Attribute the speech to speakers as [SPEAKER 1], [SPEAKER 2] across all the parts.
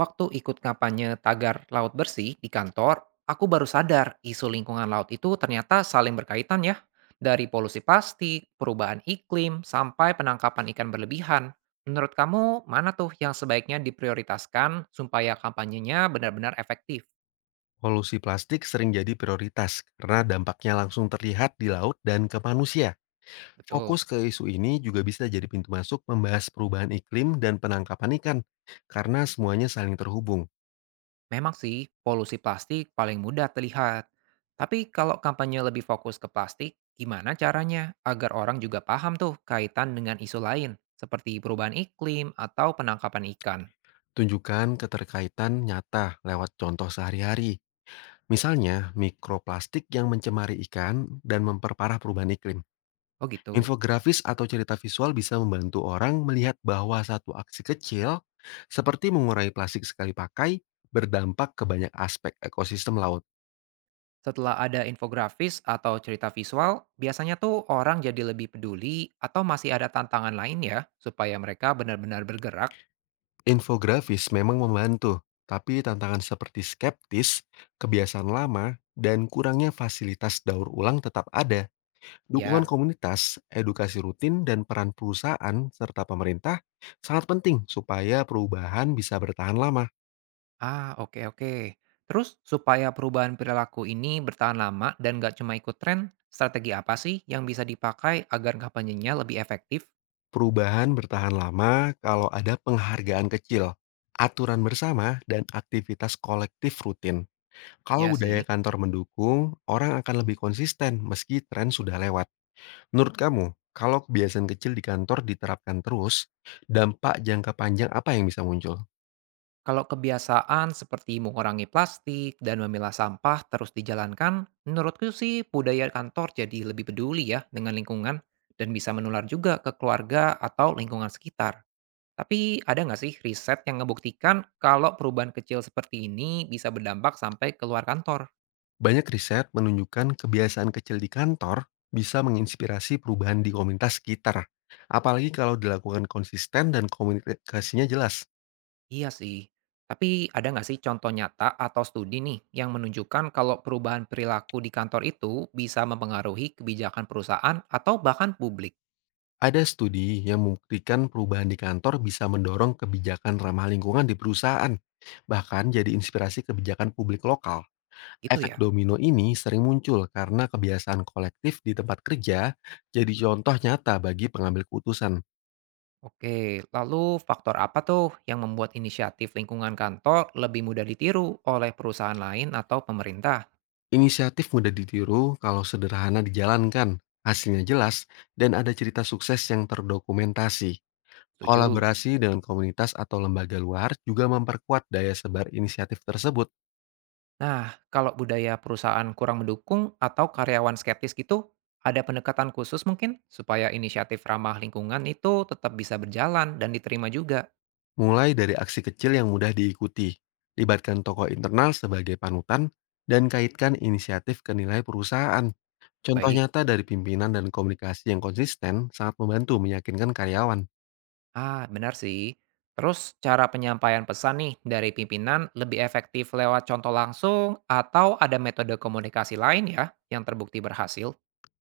[SPEAKER 1] Waktu ikut kampanye tagar laut bersih di kantor, aku baru sadar isu lingkungan laut itu ternyata saling berkaitan ya. Dari polusi plastik, perubahan iklim, sampai penangkapan ikan berlebihan. Menurut kamu, mana tuh yang sebaiknya diprioritaskan supaya kampanyenya benar-benar efektif?
[SPEAKER 2] Polusi plastik sering jadi prioritas karena dampaknya langsung terlihat di laut dan ke manusia.
[SPEAKER 1] Betul.
[SPEAKER 2] Fokus ke isu ini juga bisa jadi pintu masuk membahas perubahan iklim dan penangkapan ikan, karena semuanya saling terhubung.
[SPEAKER 1] Memang sih, polusi plastik paling mudah terlihat. Tapi kalau kampanye lebih fokus ke plastik, gimana caranya agar orang juga paham tuh kaitan dengan isu lain, seperti perubahan iklim atau penangkapan ikan?
[SPEAKER 2] Tunjukkan keterkaitan nyata lewat contoh sehari-hari, misalnya mikroplastik yang mencemari ikan dan memperparah perubahan iklim.
[SPEAKER 1] Oh gitu.
[SPEAKER 2] Infografis atau cerita visual bisa membantu orang melihat bahwa satu aksi kecil, seperti mengurangi plastik sekali pakai, berdampak ke banyak aspek ekosistem laut.
[SPEAKER 1] Setelah ada infografis atau cerita visual, biasanya tuh orang jadi lebih peduli atau masih ada tantangan lain ya, supaya mereka benar-benar bergerak?
[SPEAKER 2] Infografis memang membantu, tapi tantangan seperti skeptis, kebiasaan lama, dan kurangnya fasilitas daur ulang tetap ada. Dukungan
[SPEAKER 1] Ya.
[SPEAKER 2] komunitas, edukasi rutin, dan peran perusahaan serta pemerintah sangat penting supaya perubahan bisa bertahan lama.
[SPEAKER 1] Ah, oke oke. Terus supaya perubahan perilaku ini bertahan lama dan nggak cuma ikut tren, strategi apa sih yang bisa dipakai agar kampanyenya lebih efektif?
[SPEAKER 2] Perubahan bertahan lama kalau ada penghargaan kecil, aturan bersama, dan aktivitas kolektif rutin. Kalau
[SPEAKER 1] Ya
[SPEAKER 2] budaya
[SPEAKER 1] sih,
[SPEAKER 2] kantor mendukung, orang akan lebih konsisten meski tren sudah lewat. Menurut kamu, kalau kebiasaan kecil di kantor diterapkan terus, dampak jangka panjang apa yang bisa muncul?
[SPEAKER 1] kalau kebiasaan seperti mengurangi plastik dan memilah sampah terus dijalankan, menurutku sih budaya kantor jadi lebih peduli ya dengan lingkungan dan bisa menular juga ke keluarga atau lingkungan sekitar. Tapi ada nggak sih riset yang ngebuktikan kalau perubahan kecil seperti ini bisa berdampak sampai keluar kantor?
[SPEAKER 2] Banyak riset menunjukkan kebiasaan kecil di kantor bisa menginspirasi perubahan di komunitas sekitar. Apalagi kalau dilakukan konsisten dan komunikasinya jelas.
[SPEAKER 1] Iya sih. Tapi ada nggak sih contoh nyata atau studi nih yang menunjukkan kalau perubahan perilaku di kantor itu bisa mempengaruhi kebijakan perusahaan atau bahkan publik?
[SPEAKER 2] Ada studi yang membuktikan perubahan di kantor bisa mendorong kebijakan ramah lingkungan di perusahaan, bahkan jadi inspirasi kebijakan publik lokal.
[SPEAKER 1] Gitu
[SPEAKER 2] Efek
[SPEAKER 1] ya.
[SPEAKER 2] domino ini sering muncul karena kebiasaan kolektif di tempat kerja jadi contoh nyata bagi pengambil keputusan.
[SPEAKER 1] Oke, lalu faktor apa tuh yang membuat inisiatif lingkungan kantor lebih mudah ditiru oleh perusahaan lain atau pemerintah?
[SPEAKER 2] Inisiatif mudah ditiru kalau sederhana dijalankan, hasilnya jelas, dan ada cerita sukses yang terdokumentasi.
[SPEAKER 1] Setuju.
[SPEAKER 2] Kolaborasi dengan komunitas atau lembaga luar juga memperkuat daya sebar inisiatif tersebut.
[SPEAKER 1] Nah, kalau budaya perusahaan kurang mendukung atau karyawan skeptis gitu, ada pendekatan khusus mungkin supaya inisiatif ramah lingkungan itu tetap bisa berjalan dan diterima juga.
[SPEAKER 2] Mulai dari aksi kecil yang mudah diikuti, libatkan tokoh internal sebagai panutan, dan kaitkan inisiatif ke nilai perusahaan. Contoh
[SPEAKER 1] Baik.
[SPEAKER 2] nyata dari pimpinan dan komunikasi yang konsisten sangat membantu meyakinkan karyawan.
[SPEAKER 1] Ah, benar sih. Terus cara penyampaian pesan nih dari pimpinan lebih efektif lewat contoh langsung atau ada metode komunikasi lain ya yang terbukti berhasil?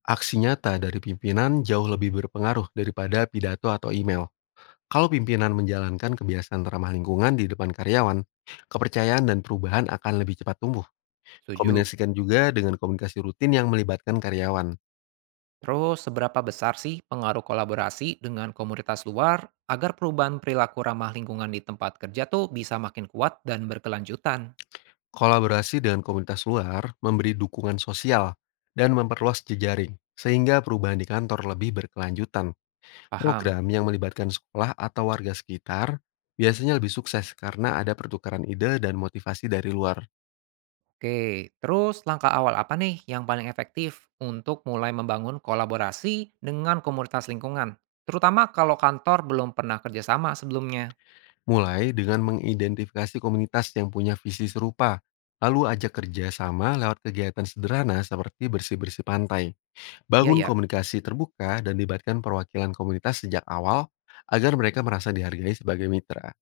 [SPEAKER 2] Aksi nyata dari pimpinan jauh lebih berpengaruh daripada pidato atau email. Kalau pimpinan menjalankan kebiasaan ramah lingkungan di depan karyawan, kepercayaan dan perubahan akan lebih cepat tumbuh.
[SPEAKER 1] Setuju.
[SPEAKER 2] Kombinasikan juga dengan komunikasi rutin yang melibatkan karyawan.
[SPEAKER 1] Terus seberapa besar sih pengaruh kolaborasi dengan komunitas luar agar perubahan perilaku ramah lingkungan di tempat kerja tuh bisa makin kuat dan berkelanjutan?
[SPEAKER 2] Kolaborasi dengan komunitas luar memberi dukungan sosial dan memperluas jejaring, sehingga perubahan di kantor lebih berkelanjutan.
[SPEAKER 1] Paham.
[SPEAKER 2] Program yang melibatkan sekolah atau warga sekitar biasanya lebih sukses karena ada pertukaran ide dan motivasi dari luar.
[SPEAKER 1] Oke, terus langkah awal apa nih yang paling efektif untuk mulai membangun kolaborasi dengan komunitas lingkungan? Terutama kalau kantor belum pernah kerjasama sebelumnya.
[SPEAKER 2] Mulai dengan mengidentifikasi komunitas yang punya visi serupa, lalu ajak kerja sama lewat kegiatan sederhana seperti bersih-bersih pantai.
[SPEAKER 1] Iya
[SPEAKER 2] Bangun
[SPEAKER 1] ya?
[SPEAKER 2] komunikasi terbuka dan libatkan perwakilan komunitas sejak awal agar mereka merasa dihargai sebagai mitra.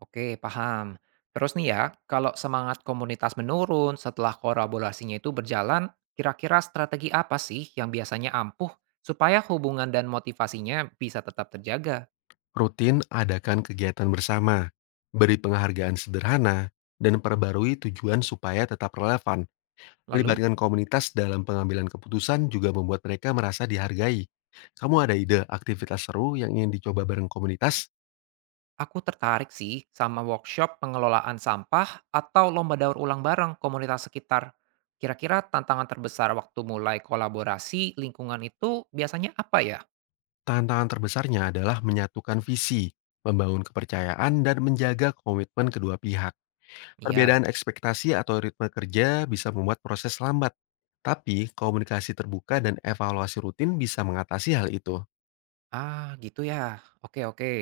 [SPEAKER 1] Oke, paham. Terus nih ya, kalau semangat komunitas menurun setelah kolaborasinya itu berjalan, kira-kira strategi apa sih yang biasanya ampuh supaya hubungan dan motivasinya bisa tetap terjaga?
[SPEAKER 2] Rutin adakan kegiatan bersama, beri penghargaan sederhana, dan perbarui tujuan supaya tetap relevan.
[SPEAKER 1] Lalu?
[SPEAKER 2] Melibatkan komunitas dalam pengambilan keputusan juga membuat mereka merasa dihargai. Kamu ada ide aktivitas seru yang ingin dicoba bareng komunitas?
[SPEAKER 1] Aku tertarik sih sama workshop pengelolaan sampah atau lomba daur ulang bareng komunitas sekitar. Kira-kira tantangan terbesar waktu mulai kolaborasi lingkungan itu biasanya apa ya?
[SPEAKER 2] Tantangan terbesarnya adalah menyatukan visi, membangun kepercayaan, dan menjaga komitmen kedua pihak.
[SPEAKER 1] Iya.
[SPEAKER 2] Perbedaan ekspektasi atau ritme kerja bisa membuat proses lambat, tapi komunikasi terbuka dan evaluasi rutin bisa mengatasi hal itu.
[SPEAKER 1] Ah, gitu ya. Oke, oke.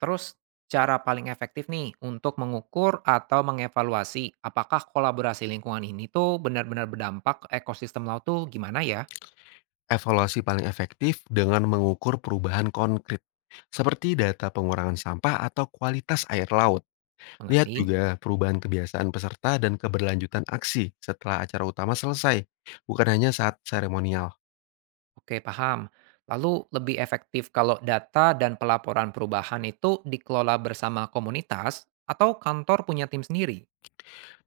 [SPEAKER 1] Terus cara paling efektif nih untuk mengukur atau mengevaluasi apakah kolaborasi lingkungan ini tuh benar-benar berdampak ke ekosistem laut tuh gimana ya?
[SPEAKER 2] Evaluasi paling efektif dengan mengukur perubahan konkret, seperti data pengurangan sampah atau kualitas air laut. Lihat
[SPEAKER 1] Mengerti?
[SPEAKER 2] juga perubahan kebiasaan peserta dan keberlanjutan aksi setelah acara utama selesai, bukan hanya saat seremonial.
[SPEAKER 1] Oke, paham. Lalu lebih efektif kalau data dan pelaporan perubahan itu dikelola bersama komunitas atau kantor punya tim sendiri?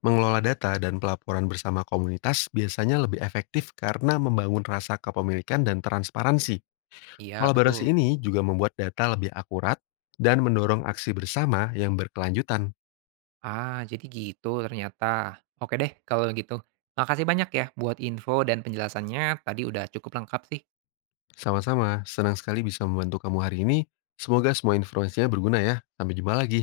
[SPEAKER 2] Mengelola data dan pelaporan bersama komunitas biasanya lebih efektif karena membangun rasa kepemilikan dan transparansi.
[SPEAKER 1] Iya,
[SPEAKER 2] Kolaborasi
[SPEAKER 1] betul.
[SPEAKER 2] ini juga membuat data lebih akurat dan mendorong aksi bersama yang berkelanjutan.
[SPEAKER 1] Ah, jadi gitu ternyata. Oke deh kalau gitu. Makasih banyak ya buat info dan penjelasannya. Tadi udah cukup lengkap sih.
[SPEAKER 2] Sama-sama, senang sekali bisa membantu kamu hari ini. Semoga semua informasinya berguna ya. Sampai jumpa lagi.